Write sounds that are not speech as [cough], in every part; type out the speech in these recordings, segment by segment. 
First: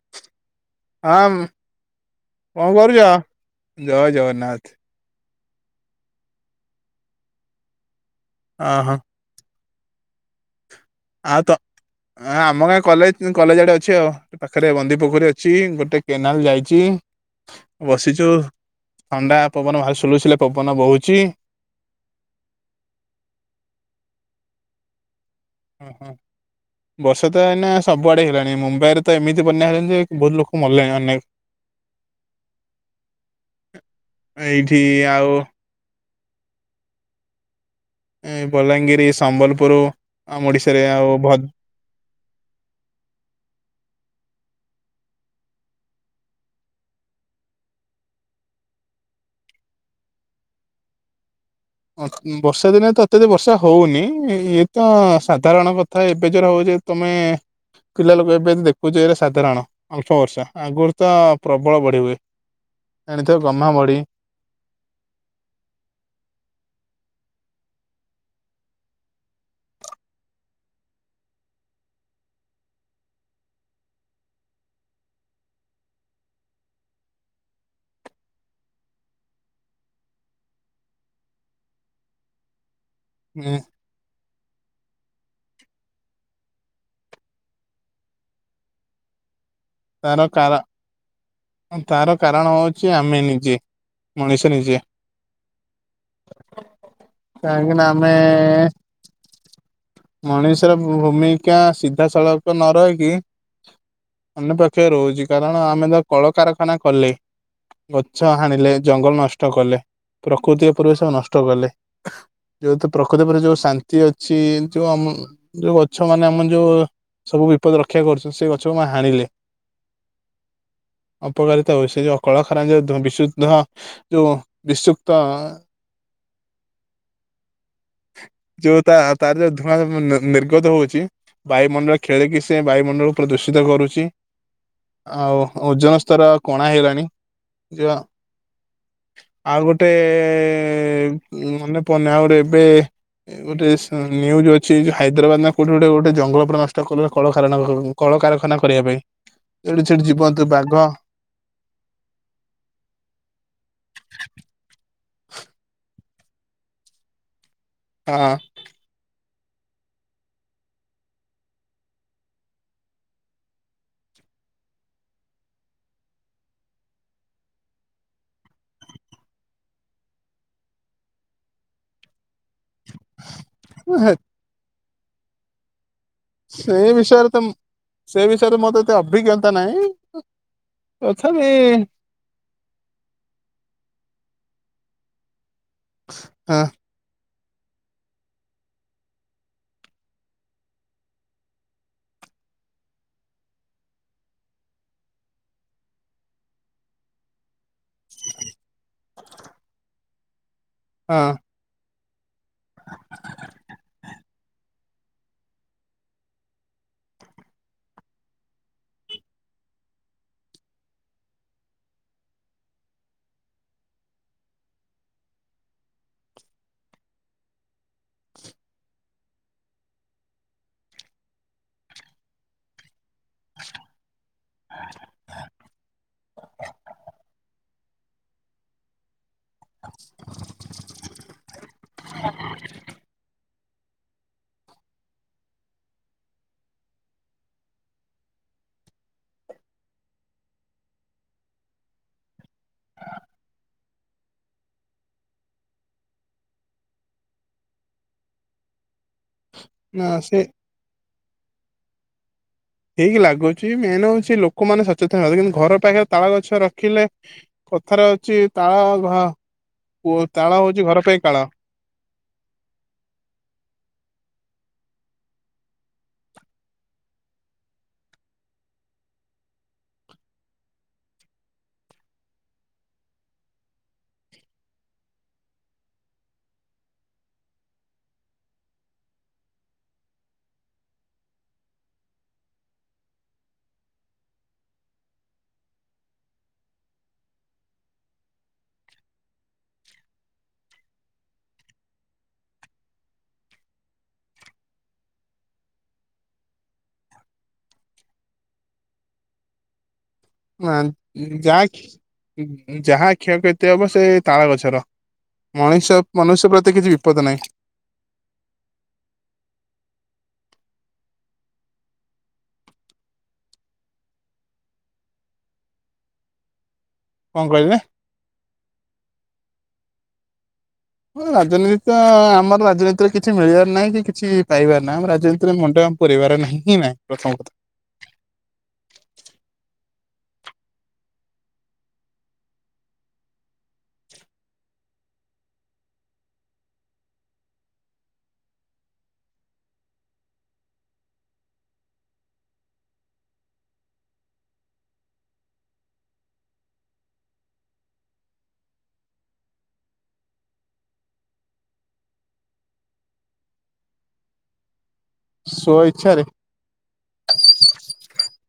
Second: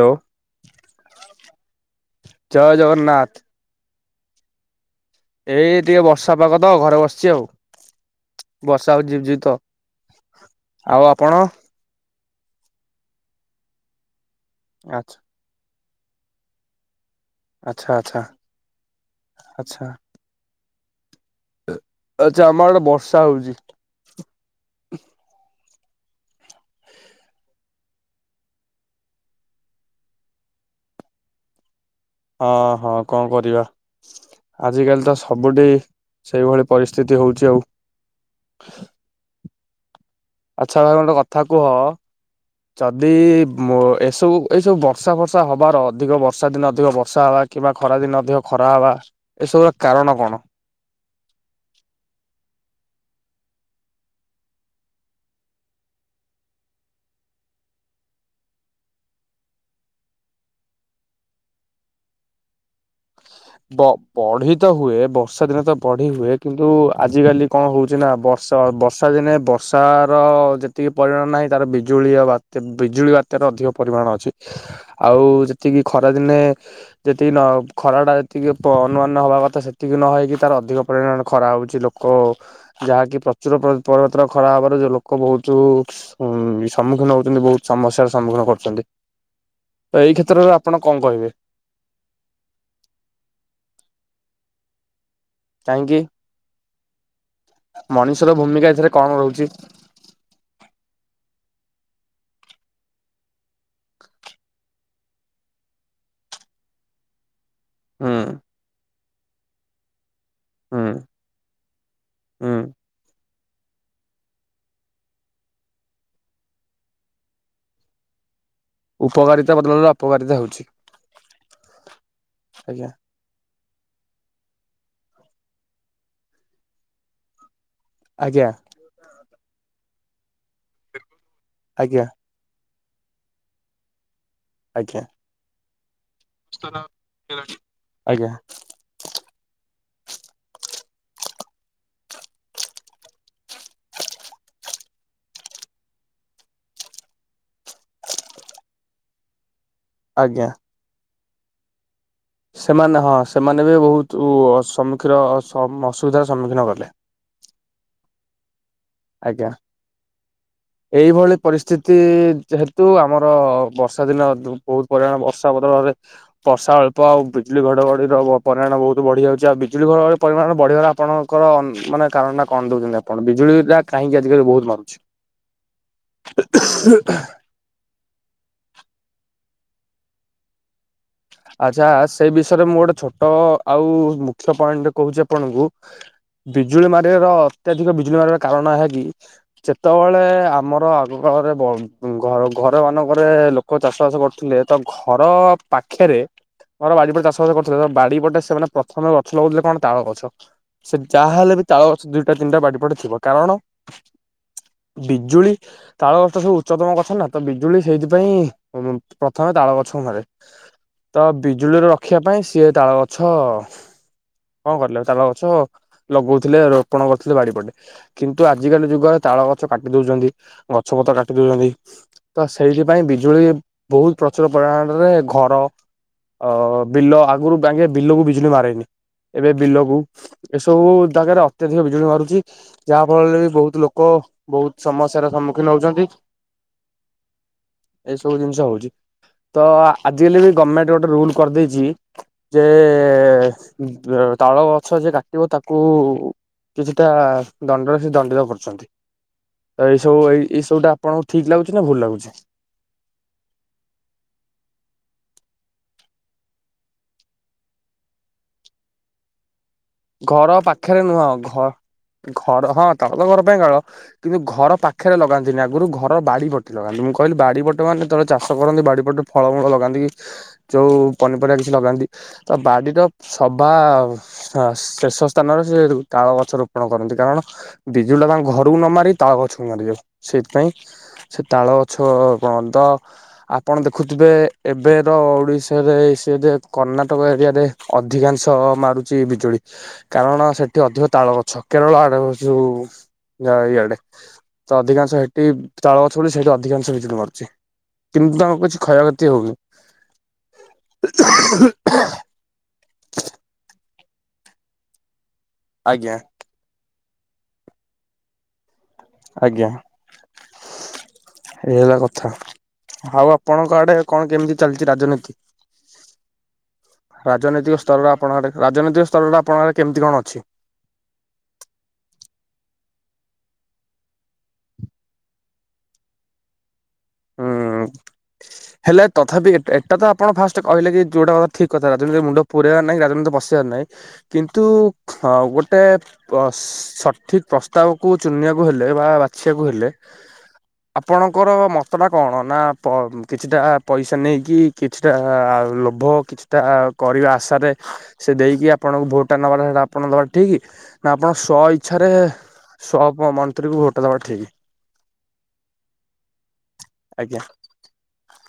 ଲୋ। ଆମ୍, ଜୟ କଣ କରୁଛ? ଜଗନ୍ନାଥ ଜୟ ଜଗନ୍ନାଥ। ଏଇ ଟିକେ ବର୍ଷା ପାଗ ତ ଘରେ ବସିଛି ଆଉ, ଅ ହଁ ବର୍ଷା ହଉଛି ଝିପ୍ ଝିପ୍ ତ। ଆଉ ତ, ଆମ ଗାଁ କଲେ କଲେଜ ଆଡେ ଅଛି ଆଉ। ପାଖରେ ବନ୍ଦୀ ଆଛା ପୋଖରୀ ଅ ଛି, ଗୋଟେ କେନାଲ ଯାଇଛି। ଆଚ୍ଛା ଆଚ୍ଛା ବସିଚୁ, ଥଣ୍ଡା ପବନ ଆଚ୍ଛା ଭାରି ସୁଲୁ ସୁୁଲିଆ ପବନ ବୋହୁଚିଁ। ଆଚ୍ଛା, ଆମ ଆଡେ ବର୍ଷା ହଉଛି। ହଁ ହଁ। ବର୍ଷା ତ ଏଇନା ସବୁଆଡେ ହେଲାଣି। ମୁମ୍ବାଇ ରେ ତ ଏମିତି ବନ୍ୟା ହେଲାଣି ଯେ, ବହୁତ ଲୋକ ମଲେଣି ଅନେକ। ଅ, ହ କଣ କରିବା? ଏଇଠି ଆଜିକାଲି ତ ଆଉ ସବୁଠି ସେଇଭଳି ପରିସ୍ଥିତି ହଉଛି ଆଉ। ଏ ବଲାଙ୍ଗିରି, ସମ୍ବଲପୁରୁ। ଆଛା, ଭାଇ ଗୋଁଟେ କଥା କୁହ ଯଦି-ଇ, ମୋ ଏସବୁ ଏସବୁ ବର୍ଷା ଫର୍ଷା ହବାର ଅଧିକ ବର୍ଷା ଦିନ ଅଧିକ ବର୍ଷା ହବା କିମ୍ବା ଖରାଦିନ ଅଧିକ ଖରା ହବା ଏସବୁର କାରଣ କଣ? ଅଁ ବର୍ଷା ଦିନେ ତ ଅତ୍ୟଧିକ ବର୍ଷା ହଉନି। ଇଏ ତଁ ସାଧାରଣ କଥା ଏବେ ଯୋରା ହଉଛି ତୁମେ-ଏଁ ପିଲା ଲୋକ ଏବେ ତ ଦେଖୁଛ, ଏଇରା ସାଧାରଣ, ଅଳ୍ପ ବର୍ଷା। ଆଗରୁ ତ ପ୍ରବଳ ବଢି ହୁଏ। ଏଣିଥିବ ଗହ୍ମା ବ ବଢି ବଢି ତ ହୁଏ, ବର୍ଷା ଦିନ ତ ବଢି ହୁଏ। କିନ୍ତୁ ଆଜିିକାଲି କଣ ହଉଛି, ନା ବର୍ଷ ଷ ବର୍ଷା ଦିନେ, ବର୍ଷାର-ଅ ଯେତିକି ପରିଣ ନାହିଁ, ତାର ବିଜୁଳି ବାତ୍ ବିଜୁଳି, ବାତ୍ୟାର ଅଧିକ ପରିମାଣ ଅଛି। ଆଉ ଯେତିକି ଖରା ଦିନେ, ଯେତିକି ନ ଖରା ଟା ଟିକେ ପଅନୁମାନ ହବା କଥା, ସେତିକି ନହେଇକି ତାର ଅଧିକ ପରିଣାମ ଖରାହଉଛି। ଲୋକ ଯାହାକି ପ୍ରଚୁର ପ ପରିବର୍ତନ ଖରାହେବାରୁ, ଯଉ ଲୋକ ବହୁତୁ ଉଁ ସମ୍ମୁଖୀନ ହଉଛନ୍ତି, ବହୁତ ସମସ୍ୟାର ସମ୍ମୁଖୀନ କରୁଛନ୍ତି। ଏଇ ତାର କ୍ଷେତ୍ରରେ କାର ଆପଣ କଣ କହିବେ? ତାର କାରଣ ହଉଁଛି, ଆମେଁ ନିଜେ। ମଣିଷ ନିଜେ। କାହିଁକି! କାହିଁକି ନା ଆମେ ମଣିଷର ଭୂମିକା ଏଥିରେ କଣ ରହୁଛି? ମଣିଷର ଭୂମିକା ସିଧାସଳଖ ନ ରହିକି ଅନ୍ୟପକ୍ଷେ ରହୁଛି, କାରଣ ଆମେ ତ କଳକାରଖାନା କଲେ। ଗଛ ହୁଁ। ହାଣିଲେ ଜଙ୍ଗଲ ନଷ୍ଟ କଲେ। ପ୍ରକୃତି ଓ ପରିବେଶ ହୁଁ ନଷ୍ଟ କଲେ ହୁଁ ଯେହେତୁ ପ୍ରକୃତି ଉପରେ ଯୋଉ ଶାନ୍ତି ତି ଅଛି ଯୋଉମ ଯୋଉ ଗଛ ମାନେ ଆମ ଯୋଉ ସବୁ ବିପଦ ରକ୍ଷା କରୁଛନ୍ତି ସେ ଗଛ ଉପକାରିତା ବଦଳରେ ଅପକାରିତା ହେଉଛି। ଅପକାରିତା ହଉସି ସେ ଯୋଉ ଅକଳଖରାଜ ଧୂ ବିଶୁଦ୍ଧଧୂଆଁ ଯୋଉ ବିଶୁକ୍ତ ଏଁ ଆଜ୍ଞା ଯୋଉ ତା ତାର ଯୋଉ ଧୂଆଁ ନି ନିର୍ଗତ ହଉଛି ବାୟୁମଣ୍ଡଳ ଆଜ୍ଞା ଖେଳିକି ସ ସେ ବାୟୁମଣ୍ଡଳ ପ୍ରଦୂଷିତ କରୁଛି। ଆଜ୍ଞା। ଆଉ ଓଜନ ସ୍ତର କଣା ହେଇଲାଣି ଯ ଆଜ୍ଞା ଆଉ ଗୋଟେ ମାନେ ପନେ ଆଉଗୋଟେ ଏବେ ଗୋଟେ ସ ନ୍ୟୁଜ ଅଛି ଯୋଉ ହାଇଦ୍ରାବାଦ ନା କୋଉଠି ଗୋଟେ ଗୋଟେ ଜଙ୍ଗଲ ପୁରା ନଷ୍ଟ କର୍ଲା କଳ କାରଣ। କଳକାରଖାନା କରିବା ପାଇଁ ଏଇଠି ସେଠି ଆଜ୍ଞା। ଜୀିବନ୍ତୁ ବାଘ ସେମାନେ ହଁ ସେମାନେ ବି ବହୁତ ଉ ସମ୍ମୁଖୀନ ଅସୁବିଧାର ସମ୍ମୁଖୀନ କଲେ ହଁ ଆଜ୍ଞା ଏହିଇଭଳି ପରିସ୍ଥିତି ଯେହେତୁ ଆମର ବର୍ଷା ଦିନ ଦୁ ବହୁତ ପରିମାଣ ବର୍ଷା ବଦଳରେ ବର୍ଷା ଅଳ୍ପ ଆଉ ବିଜୁଳି ଘଡଘଡିର ବ ପରିମାଣ ବହୁତ ବଢିଯାଉଛି ଆଉ ବିଜୁଳି ଘଡଘଡି ପରିମାଣ ବଢିଗଲା ଆପଣଙ୍କର ମାନେ କାରଣ ଟା କଣ ଦଉଛନ୍ତି ଆପଣ ବିଜୁଳି ଟା ହଁ କାହିଁକି ଆଜିକାଲି ବହୁତ ମାରୁଛି ସେଇ ବିଷୟରେ ତ ମୁଁ ସେଇ ବିଷୟରେ ମତେତ ଅଭିିଜ୍ଞତା ନାହିଁ ଅଛ ବି ଆଚ୍ଛା ସେଇ ବିଷୟରେ ମୁଁ ଗୋଟେ ଛୋଟ ଆଉ ମୁଖ୍ୟ ପଏଣ୍ଟରେ କହୁଛି ଆପଣଙ୍କୁ ହଁ ବିଜୁଳି ମାରିବାର ଅତ୍ୟଧିକ ବିଜୁଳି ମାରିବାର କାରଣ ଏହା କିି ଯେତେବେଳେ ଆମର ଆଗକାାଳରେ ବ ଘ ଘର ମାନଙ୍କରେ କ ଚାଷ ବାସ କରୁଥିଲେ ତ ଘର ପା ପାଖରେ ମୋର ବାଡ଼ିପଟେ ଚାଷବାସ କରୁଥିଲେ ତ ବାଡି ପଟେ ସେମାନେ ପ୍ରଥମେ ଗଛ ଲଗାଉଥିଲେ କଣ ତାଳ ଗଛ ସେ ହଁ ଯାହାହେଲେ ବି ତାଳ ଗଛ ଦିଇଟା ତିନିଟା ବାଡ଼ି ପଟେ ଥିବ କାରଣ ବିଜୁଳି ତାଳ ଗଛ ତ ସବୁ ଉଚ୍ଚତମ ଗଛ ନା ତ ବିଜୁଳି ସେଇଥିପାଇଁ ଉ ପ୍ରଥମେ ତାଳ ଗଛ ମରେ ତ ବିଜୁଳିରୁ ରଖିବା ପାଇଁ ସିଏ ତାଳ ଗଛ କଣ କରିଲ ତାଲ ଗଛ ଲଗଉଥିଲେ ରୋପଣ କରୁଥିଲେ ବାଡି ପଟେ କିନ୍ତୁ ଆଜିକାଲି ଯୁଗରେ ତାଳ ଗଛ କାଟି ଦଉଛନ୍ତି ଗଛପତ୍ର କାଟି ଦଉଛନ୍ତି ତ ସେଇଥିପାଇଁ ବିଜୁଳି ବହୁତ ପ୍ରଚୁର ପରିମାଣରେ ଘର ଅ ବିଲ ଆଗରୁ ବାଗେ ବିଲକୁ ବିଜୁଳି ମାରେନି ଏବେ ବିଲକୁ ଏସବୁ ଦାଗାରେ ଅତ୍ୟଧିକ ବିଜୁଳି ମାରୁଛି ଯାହା ଫଳରେ ବି ବହୁତ ଲୋକ କ ବହୁତ ସମସ୍ୟାର ସମ୍ମୁଖୀନ ହଉଛନ୍ତି। ଏଇ ସବୁ ଜିନିଷ ହଉଛି ତ ଆଜିକାଲି ବି ଗଭର୍ଣ୍ଣମେଣ୍ଟ ଗୋଟେ ରୁଲ କରିଦେଇଛି ଯେ ତାଳ ଗଛ ଯିଏ କାଟିବ ତାକୁ କିଛିଟା ଦଣ୍ଡରେ ସେ ଦଣ୍ଡିତ କରୁଛନ୍ତି ତ ଏଇ ନା ସବୁ ଏଇ ସେ ଏଇ ସବୁ ଟା ଆପଣଙ୍କୁ ଠିକ ଲାଗୁଛି ନା ଭୁଲ ଲାଗୁଛି ହେଇକି ଲାଗୁଛି ମେନ୍ ହଉଛି ଲୋକମାନେ ସଚେତନ ହେନ୍ତି କିନ୍ତୁ ଘର ପାଖରେ ତାଳ ଗଛ ରଖିଲେ କଥାରେ ଅଛି ତାଳ ଘ ପୁଅ ତାଳ ଘର ହଉଛି ଘର ପାଖରେ ପାଇଁ ନୁହଁ କାଳ ଘ ଘର ହଁ ତାଳ ତ ଘର ପାଇଁ କାଳ କିନ୍ତୁ ଘର ପାଖରେ ଲଗାନ୍ତିନି ଆଗରୁ ଘର ବାଡି ବଟି ଲଗାନ୍ତି ମୁଁ କହିଲି ବାଡି ପଟ ମାନେ ତଳେ ଚାଷ କରନ୍ତି ବାଡି ପଟ ଫଳମୂଳ ଲଗାନ୍ତି କି? ଯେଉଁ ପନିପରିବା କିଛି ଲଗାନ୍ତି ତ ବାଡ଼ିର ସଭା ହଁ ଶେଷ ସ୍ଥାନରେ ସେ ତାଳ ଗଛ ରୋପଣ କରନ୍ତି କାରଣ ବିଜୁଳୀ ଟା ତାଙ୍କ ଘରକୁ ନ ମାରି ତା ଗଛକୁ ମାରିଯାଉ ସେଇଥିପାଇଁ ସେ ତାଳ ଗଛ ପଣନ୍ତ ଆପଣ ଦେଖୁଥିବେ ଏବେର ଓଡ଼ିଶାରେ ସେ ଯେ କର୍ଣ୍ଣାଟକ ଏରିଆରେ ଅଧିକାଂଶ ମାରୁଛି ବିଜୁଳି କାରଣ ସେଠି ଅଧିକ ତାଳ ଗଛ କେରଳାର ଯୋଉ ଯ ଇଆଡେ ତ ଅଧିକାଂଶ ସେଠି ତାଳଛଳି ବୋଲି ସେଠି ଅଧିକାଂଶ ବିିଜୁଳି ମାରୁଛି କିନ୍ତୁ ତାଙ୍କୁ କିଛି କ୍ଷୟକ୍ଷତି ହଉନି ହ ଯାହା କ୍ଷ ଯାହା କ୍ଷୟକ୍ଷତି ହବ ସେ ତାଳ ଗଛର ମଣିଷ ଆଜ୍ଞା ମନୁଷ୍ୟ ପ୍ରତି କିଛି ବିପଦ ନାହିଁ ଆଜ୍ଞା ଏଇ ହେଲା କଥା ଆଉ ଆପଣଙ୍କ ଆଡେ କଣ କେମିତି ଚାଲିଛି ରାଜନୀତି? କଣ କହିଲେ ରାଜନୈତିକ ସ୍ତରରେ ଆପଣଙ୍କ ରାଜନୈତିକ ସ୍ତରରେ ଆପଣଙ୍କ କେମିତି କଣ ଅଛି? ହଁ ରାଜନୀତି ତ ଆମର ରାଜନୀତିରେ କିଛି ମିଳିବାର ନାହିଁ କି କିଛି ପାଇବାର ନାହିଁ ଆମ ରାଜନୀତିରେ ମୁଣ୍ଡ - ପୁରେଇବାର ନାହିଁ ହିଁ ନାହିଁ ପ୍ରଥମ ହୁଁ [inaudible] ହେଲେ ତଥାପି ଏଟା ତ ଆପଣ ଫାଷ୍ଟ କହିଲେ କି ଯେଉଁଟା ଠିକ୍ କଥା ରାଜନୀତିକ ମୁଣ୍ଡ ପୁରାଇାର ନାହିଁ ରାଜନୀତି ପସିବାର ନାହିଁ କିନ୍ତୁ ଗୋଟାଏ ଅ ସଠିକ ପ୍ରସ୍ତାବକୁ ଚୁନିବାକୁ ହେଲେ ବା ବାଛିବାକୁ ହେଲେ ଆପଣଙ୍କର ମ ନା କଣ ନା କିଛିଟା ପଇସା ନେଇକି କିଛିଟା ଲୋଭ କିଛିଟା କରିବା ଆଶାରେ ସେ ଦେଇକି ଆପଣଙ୍କୁ ଭୋଟଟା ନେବାର ସେଇଟା ଆପଣ ଦେବାର ଠିକ୍ ନା ଆପଣ ସ୍ୱ ଇଚ୍ଛାରେ ସପ ମନ୍ତ୍ରୀଙ୍କୁ ଭୋଟ ଦେବା ଠିକ ସ୍ୱ ଇଚ୍ଛାରେ ଆଜ୍ଞା [unintelligible]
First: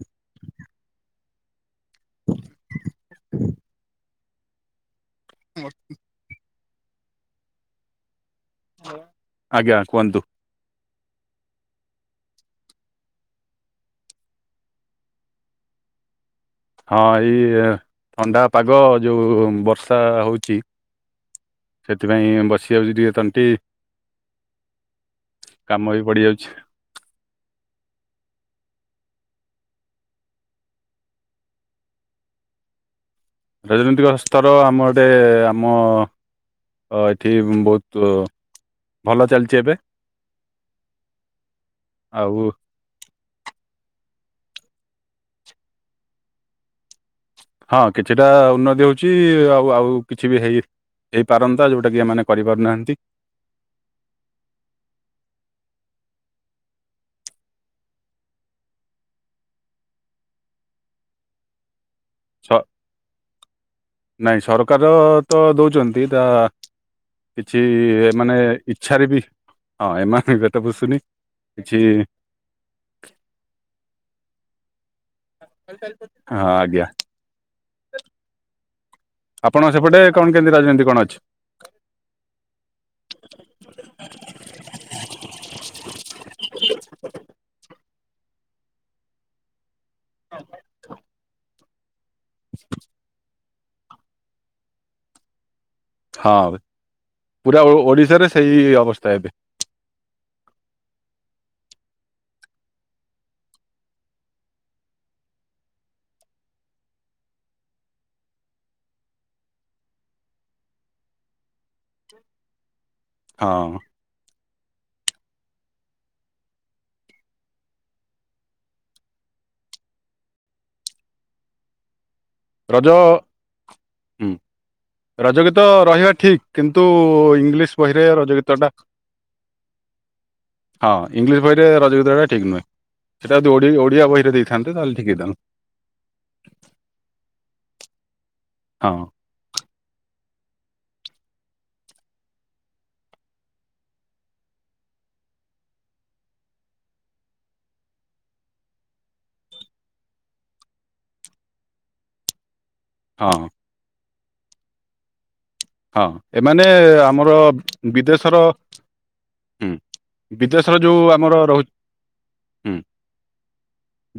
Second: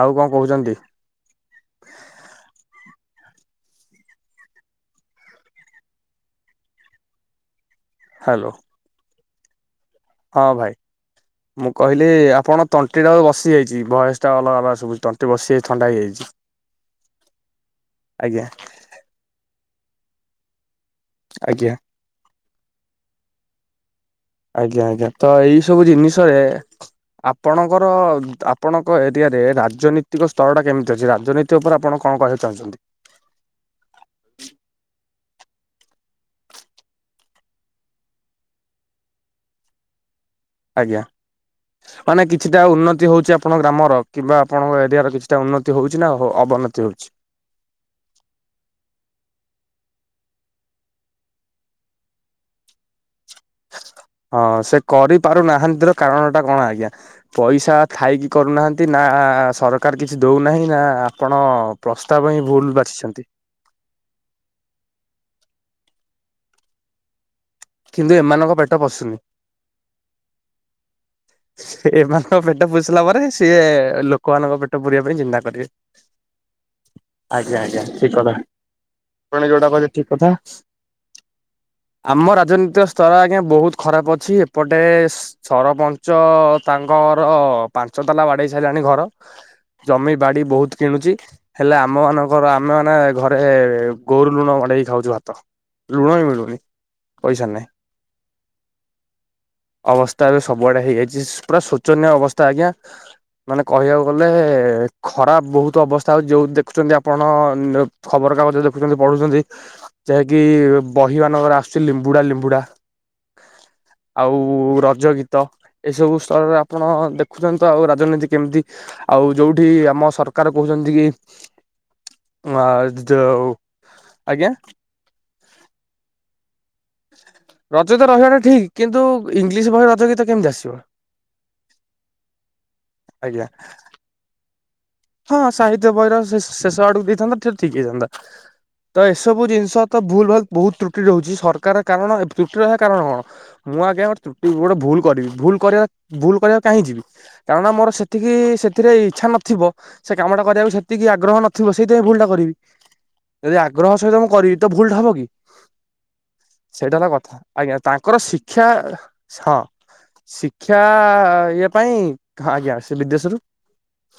ଆଉ କଣ କହୁଛନ୍ତି? [unintelligible] ହ୍ୟାଲୋ ଆଜ୍ଞା କୁହନ୍ତୁ ହଁ ଭାଇ ମୁଁ କହିଲି ଆପଣ ତଣ୍ଟିଟା ବସିଯାଇଛି ଭଏସଟା ଅଲଗା ଅଲଗା ଶୁଭୁଛି ତଣ୍ଟି ବସିଯାଇଛି ଥଣ୍ଡା ହେଇଯାଇଛି ହଁ ଏଇ ଆଜ୍ଞା। ଥଣ୍ଡା ପାଗ ଯୋଉ ବର୍ଷା ହଉଛି ଆଜ୍ଞା। ସେଥିପାଇଁ ବସିିଯାଉଛି ଟିକେ ତଣ୍ଟି ଆଜ୍ଞା ଆଜ୍ଞା ତ ଏଇ ସବୁ କାମ ବି ଜିନିଷରେ ପଡିଯାଉଛି। ଆପଣଙ୍କର ଆପଣଙ୍କ ଏରିଆରେ ରାଜନୈତିକ ସ୍ତରଟା କେମିତି ଅଛି? ରାଜନୀତି ତ ଉପରେ ଆପଣ କଣ କହିବାକୁ ଚାହୁଁଛନ୍ତି? ରାଜନୈତିକ ସ୍ତର ଆମ ଆଡ଼େ ଆମ ହ ଏଠି ବହୁତ ଭଲ ଚାଲିଛି ଏବେ ଆଜ୍ଞା ହଁ ନା ଆଉ କିଛିଟା ଉନ୍ନତି ହଉଛି ଆପଣଙ୍କ ଗ୍ରାମର କିମ୍ବା ଆପଣଙ୍କ ଏରିଆର କିଛିଟା ଉନ୍ନତି ହଉଛି, ନା ଅବନତି ହଉଛି? ହଁ କିଛିଟା ଉନ୍ନତି ହଉଛି ଆଉ ଆଉ କିଛି ବି ହେଇ ହେଇପାରନ୍ତା ଯୋଉଟା କି ଏମାନେ କରିପାରୁନାହାନ୍ତି ହଁ ସେ କରି ପାରୁ ନାହାନ୍ତିର କାରଣ ଟା କଣ ଆଜ୍ଞା ପଇସା ଥାଇକି କରୁନାହାନ୍ତି ନା ସରକାର କିଛି ଦେଉନାହିଁ ନା ଆପଣ ପ୍ରସ୍ତାବ ହିଁ ସ ଭୁଲ ବାଛିଛନ୍ତି ନାଇଁ ସରକାର ତ ଦଉଛନ୍ତି ତା କିଛି କିନ୍ତୁ ଏମାନେେ ଏମାନଙ୍କ ପେଟ ଇଚ୍ଛାରେ ପୋଷୁନି ବି ହଁ ଏମାନେ ପେଟ ପୋଷୁନି କିଛି ଏମାନଙ୍କ ପେଟ ପୋଷିଲା ପରେ ସିଏ ଲୋକମାନଙ୍କ ପେଟ ପୁରିବା ପାଇଁ ଚିନ୍ତା ବୋଧେ ହଁ ଆଜ୍ଞା ଆଜ୍ଞା ଆଜ୍ଞା ଠିକ କଥା ଆପ। ଣ ଆପଣ ଯୋଉଟା କହିଲେ ସେପଟେ ଠିକ କଣ କଥା କେମିତି ରାଜନୀତି କଣ ଅଛି? ଆମ ରାଜନୀତିକ ସ୍ତର ଆଜ୍ଞା ବହୁତ ଖରାପ ଅଛି ଏପଟେ ସରପଞ୍ଚ ଚ ତାଙ୍କର ପାଞ୍ଚ ତାଲା ବାଡେଇ ସାରିଲାଣି ଘର। ଜମି ବାଡି ବହୁତ କିଣୁଛି ହେଲେ ଆମ ମାନଙ୍କର ଆମେ ମାନେ ଘ ଗୋରୁ ଲୁଣ ବଡେଇକି ଖାଉଛୁ ଭାତ। ଲୁଣ ବି ମିଳୁନି ହଁ ପଇସା ପୁରା ନାହିଁ ଓଡ଼ିଶାରେ ସେଇ ଅବସ୍ଥା ଏବେ। ଅବସ୍ଥା ବି ସବୁଆଡେ ହେଇଯାଇଛି ପୁରା ଶୋଚନୀୟ ଅବସ୍ଥା ଆଜ୍ଞା। ମାନେ କହିବାକୁ ଗଲେ ଖରାପ ବହୁତ ଅବସ୍ଥା ହଉଛି ଯଉ ଦେଖୁଛନ୍ତି ଆପଣ ଖବରକାଗଜ ଦେଖୁଛନ୍ତି ପଢୁଛନ୍ତି। ଯାହାକି ବହି ମାନଙ୍କର ଆସୁଛି ଲିମ୍ବୁଡା ଲିମ୍ବୁଡା। ହଁ। ଆଉ ରଜ ଗୀତ ଏଇସବୁ ସ୍ତରରେ ଆପଣ ଦେଖୁଛନ୍ତି ତ ଆଉ ରାଜନୀତି କେମିତି ଆଉ ଯୋଉଠି ଆମ ସରକାର କହୁଛନ୍ତି କି ରଜ ଯୋଉ ହୁଁ ଆଜ୍ଞା ରଜ ଗୀତ ରହିବା ଠିକ୍। କିନ୍ତୁ ଇଂଲିଶ ତ ବହିରେ ରହିବାଟା ରଜ ଗୀତା ଠିକ ଟା କିନ୍ତୁ ଇଂଲିଶ ବହି ରଜ ଗୀତ କେମିତି ଆସିବ ହଁ ଇଂଲିଶ ବହିରେ ରଜ ଗୀତ ଟା ଠିକ୍ ନୁହେଁ ସେଟା ଆଜ୍ଞା ଯଦି ଓଡ଼ି ଓଡ଼ିଆ ବହିରେ ଦେଇଥାନ୍ତେ ତାହେଲେ ଠିକ ହଁ ହେଇଥାନ୍ତା। ସାହିତ୍ୟ ବହିର ଶେଷ ଆଡକୁ ଦେଇଥାନ୍ତା ସେଇଟା ଠିକ୍ ହେଇଥାନ୍ତା। ହଁ ଏ ସବୁ ଜିନିଷ ତ ଭୁଲ ଭାଲ ବହୁତ ତ୍ରୁଟି ରହୁଛି ସରକାର କାରଣ ତ୍ରୁଟି ରହିବା କାରଣ କଣ? ମୁଁ ଆଜ୍ଞା ଗୋଟେ ତୁଟି ଗୋଟେ ଭୁଲ କରିବି ଭୁଲ କରିବା ଭୁଲ କରିବାକୁ କାହିଁ ଯିବି? କାରଣ ମୋର ସେତିକି ସେଥିରେ ଇଚ୍ଛା ନଥିବ। ସେ କାମ ଟା କରିବାକୁ ସେତିକି ଆଗ୍ରହ ନଥିବ ସେଇଥିପାଇଁ ଭୁଲଟା କରିବି। ହଁ। ଯଦି ଆଗ୍ରହ ସହିତ ମୁଁ କରିବି, ତ ଭଲଟା ହବ କି? ହଁ ଏମାନେ ସେଇଟା ହେଲା ଆମର କଥା ଆଜ୍ଞା ତାଙ୍କର ବିଦେଶର ଶିକ୍ଷା ହଁ। ହୁଁ ବିଦେଶର ଶିକ୍ଷା ଯୋଉ ଆମର ଇଏ ରହୁଛି ପାଇଁ କାହା ହୁଁ ଆଜ୍ଞା ସେ ବିଦେଶରୁ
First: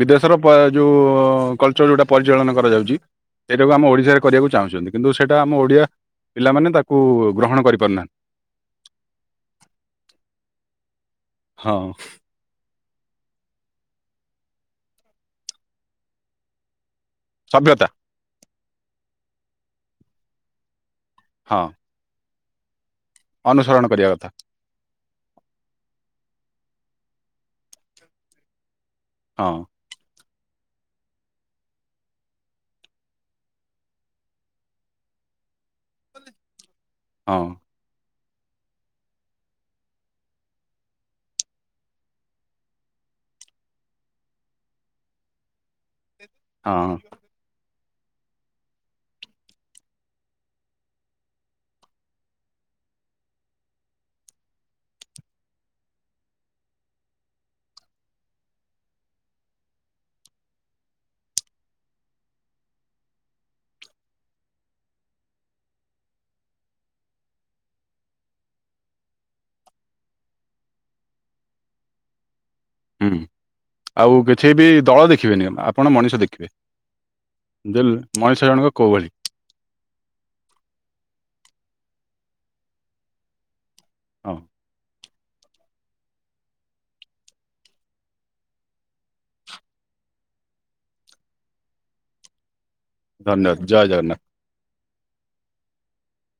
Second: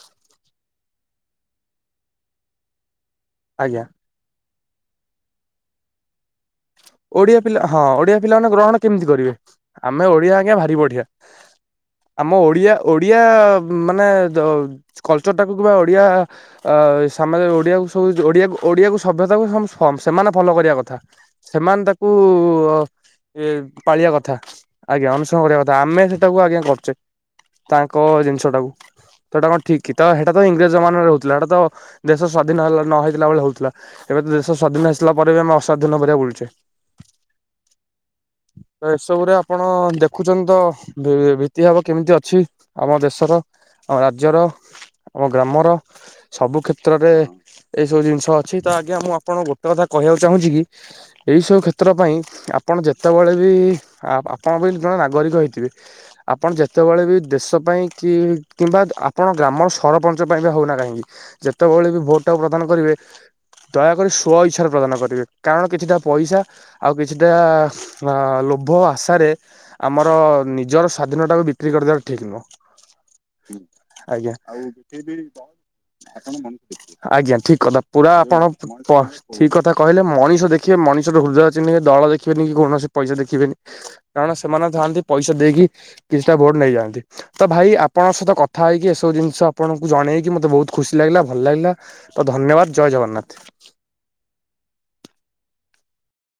ବିଦେଶର ଯଉ କଲଚର ଯଉଟା ପରିଚାଳନା କରାଯାଉଛି ସେଟାକୁ ଆଜ୍ଞା ଆମ ଓଡ଼ିଶାରେ କରିବାକୁ ଚାହୁଁଛନ୍ତି କିନ୍ତୁ ସେଇଟା ଆମ ଓଡ଼ିଆ ପିଲାମାନେ ତାକୁ ଗ୍ରହଣ କରିପାରୁନାହାନ୍ତି। ପିଲାମାନେେ ଗ୍ରହଣ କେମିତି କରିବେ ଆମେ ଓଡିଆ ଆଜ୍ଞା ଭାରି ବଢିଆ। ହଁ। ଆମ ଓଡ଼ିଆ ଓଡ଼ିଆ ମାନେ କଲଚର ଟାକୁ କିମ୍ବା ଓଡ଼ିଆ ଅ ସା ସଭ୍ୟତା ଓଡିଆକୁ ସବୁ ଓ ଓଡିଆକୁ ସଭ୍ୟତାକୁ ସେମାନେ ଫଲୋ କରିବା କଥା। ହଁ ସେମାନେ ତାକୁ ଅନୁସରଣ କରିବା ପାଳିଆ କଥା। ଆଜ୍ଞା ଅନୁସରଣ କରିବା କଥା ଆମେ ସେଟାକୁ ଆଜ୍ଞା କରୁଛେ ତାଙ୍କ ଜିନିଷ ଟାକୁ। ସେଟା ହଁ କଣ ଠିକ କି ତ ସେଇଟା ତ ଇଂରେଜ ଜମାନରେ ହଉଥିଲା ଏଟା ତ ଦେଶ ସ୍ଵାଧୀନ ହେଲା ନ ହେଇଥିଲା ବେଳେ ହଉଥିଲା। ଏବେ ତ ଦେଶ ସ୍ଵାଧୀନ ହେଇସାରିବା ପରେ ବି ଆମେ ଅସ୍ୱାଧୀନ ପରିକା ବୁଲୁଛେ। ହଁ। ତ ଏସବୁରେ ଆପଣ ଦେଖୁଛନ୍ତି ତ ଭିତ୍ତିଭାବ କେମିତି ଅଛି? ଆମ ଦେଶର ଆମ ରାଜ୍ୟର ଆମ ଗ୍ରାମର ସବୁ ହଁ କ୍ଷେତ୍ରରେ ଏଇ ସବୁ ଜିନିଷ ଅଛି ତ ଆଜ୍ଞା ମୁଁ ଆପଣଙ୍କୁ ଗୋଟେ କଥା କହିବାକୁ ଚାହୁଁଛି କି ଏଇସବୁ କ୍ଷେତ୍ର ପାଇଁ ଆପଣ ଯେତେବେଳେ ବି ଆପଣ ବି ଜଣେ ନାଗରିକ ହେଇଥିବେ ଆପଣ ଯେତେବେଳେ ବି ଦେଶ ପାଇଁ କି କିମ୍ବା ଆପଣ ଗ୍ରାମ ସରପଞ୍ଚ ପାଇଁ ବି ହେଉନା କାହିଁକି ଯେତେବେଳେ ବି ଭୋଟ ଟାକୁ ପ୍ରଦାନ କରିବେ ଦୟାକରି ସୋ ଇଚ୍ଛାରେ ପ୍ରଦାନ କରିବେ କାରଣ କିଛିଟା ପଇସା ଆଉ କିଛିଟା ଲୋଭ ଆଶାରେ ଆମର ନିଜର ସ୍ୱାଧୀନଟାକୁ ବିକ୍ରି କରିଦେବାର ଠିକ୍ ନୁହଁ। ହୁଁ। ଆଉ ଆଜ୍ଞା କିଛି ଆ ବି ଦଳ ଦେଖିବେନି ଆପଣ ମଣିଷ ଦେଖିବେ ଆଜ୍ଞା ଠିକ। କଲା ଯେ ପୁରା ଆପଣ ମଣିଷ ଜଣକ କୋଉ ଭଳି ଠିକ କଥା କହିଲେ ମଣିଷ ଦେଖିବେ ମଣିଷର ହୃଦୟ ଚିହ୍ନେ ଦଳ ଦେଖିବେନି କି କୌଣସି ପଇସା ଦେଖିବେନି। ହଁ କାରଣ ସେମାନେ ଥାଆନ୍ତି ପଇସା ଦେଇକି କିଛିଟା ଭୋଟ ନେଇଯାଆନ୍ତି। ତ ଭାଇ ଆପଣଙ୍କ ସହିତ କଥା ହେଇକି ଏସବୁ ଜିନିଷ ଆପଣଙ୍କୁ ଜଣେଇକି ମତେ ବହୁତ ଖୁସି ଲାଗିଲା ଭଲ ଲାଗିଲା। ତ ଧନ୍ୟବାଦ ଜୟ ଜଗନ୍ନାଥ। ଜୟ ଧନ୍ୟବାଦ ଜଗନ୍ନାଥ।